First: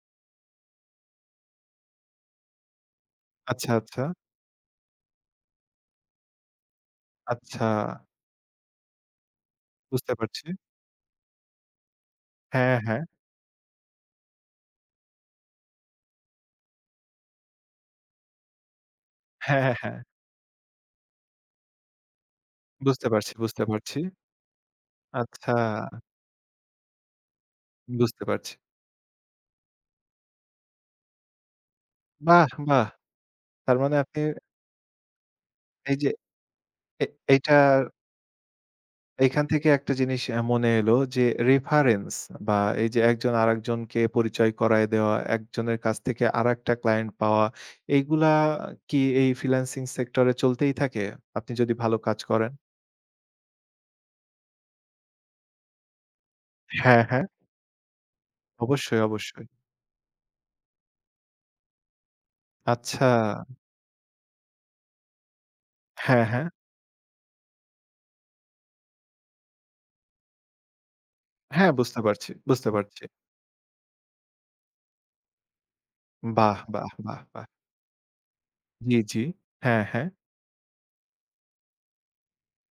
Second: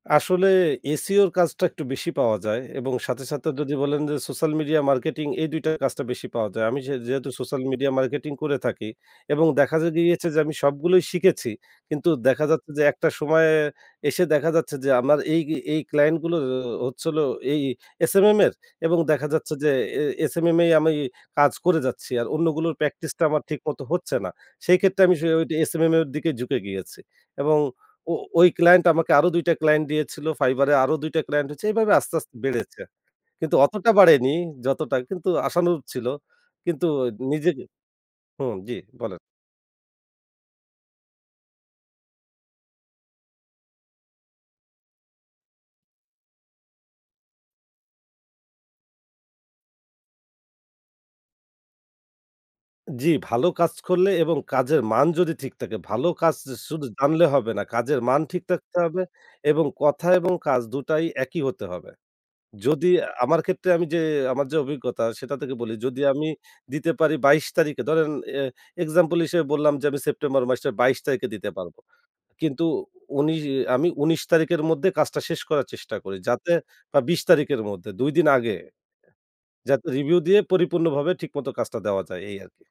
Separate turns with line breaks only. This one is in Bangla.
আসলে SEO এর কাজটা একটু বেশি পাওয়া যায় এবং সাথে, সাথে
আচ্ছা,
যদি বলেন
আচ্ছা।
যে, সোশ্যাল মিডিয়া মার্কেটিং, এই ২ টা কাজটা বেশি পাওয়া যায়। আমি সে যেহেতু সোশ্যাল
আচ্ছা।
মিডিয়া মার্কেটিং করে থাকি এবং দেখা
বুঝতে
গিয়েছে যে
পারছি।
আমি সবগুলোই শিখেছি। কিন্তু দেখা যাচ্ছে
হ্যাঁ,
যে
হ্যাঁ।
একটা সময়ে এসে দেখা যাচ্ছে যে, আমার এই এই, ক্লায়েন্ট গুলো ও হচ্ছিল এই SMM এর এবং দেখা যাচ্ছে যে
হ্যাঁ, হ্যাঁ।
এ SMMএ আমি কাজ করে যাচ্ছি। আর অন্যগুলোর
বুঝতে
প্র্যাকটিসটা
পারছি,
আমার ঠিক
বুঝতে
মতো
পারছি।
হচ্ছে না। সেই ক্ষেত্রে আমি সে ওই
আচ্ছা।
SMM এর দিকে ঝুঁকে গিয়েছি। এবং ও
বুঝতে
ওই
পারছি।
ক্লায়েন্ট আমাকে আরো ২ টা ক্লায়েন্ট দিয়েছিল Fiverrএ, আরো ২ টা ক্লায়েন্ট হচ্ছে এইভাবে আস্তে, আস্তে,
বাহ!
বেড়েছে।
বাহ!
কিন্তু
তার
অতটা
মানে আপনি
বাড়েনি যতটা কিন্তু আশানুরূপ ছিল।
এইযে,
কিন্তু
এ
নিজে
এইটা
হুম, জি, বলেন।
এইখান থেকে একটা জিনিস এ্যা মনে এলো যে রেফারেন্স বা এইযে একজন আরেকজনকে পরিচয় করায় দেয়া, একজনের কাছ থেকে আরেকটা ক্লায়েন্ট পাওয়া এগুলা কি এই ফ্রিল্যান্সিং সেক্টর এ চলতেই থাকে? আপনি যদি ভালো কাজ করেন?
জ্বি, ভালো কাজ করলে এবং কাজের মান যদি ঠিক থাকে ভালো কাজ স শুধু
হ্যাঁ, হ্যাঁ।
জানলে হবে না। কাজের মান ঠিক থাকতে হবে
অবশ্যই, অবশ্যই।
এবং কথা এবং কাজ দুটাই একই হতে হবে। যদি
আচ্ছা।
আমার ক্ষেত্রে আমি যে, আমার যে, অভিজ্ঞতা সেটা থেকে বলি, যদি
হ্যাঁ,
আমি
হ্যাঁ।
দিতে পারি ২২ তারিখে ধরেন এ এক্সাম্পল হিসেবে বললাম যে আমি সেপ্টেম্বর মাসের ২২ তারিখে দিতে
হ্যাঁ
পারবো।
বুঝতে পারছি,
কিন্তু
বুঝতে পারছি।
উনি আমি ১৯ তারিখের মধ্যে কাজটা শেষ করার চেষ্টা করি। যাতে
বাহ! বাহ!
বা
বাহ!
২০
বাহ।
তারিখের মধ্যে ২ দিন আগে
জ্বি, জ্বি। হ্যাঁ,
যাতে
হ্যাঁ।
রিভিউ দিয়ে পরিপূর্ণভাবে ঠিকমত কাজটা দেওয়া যায় এই আরকি।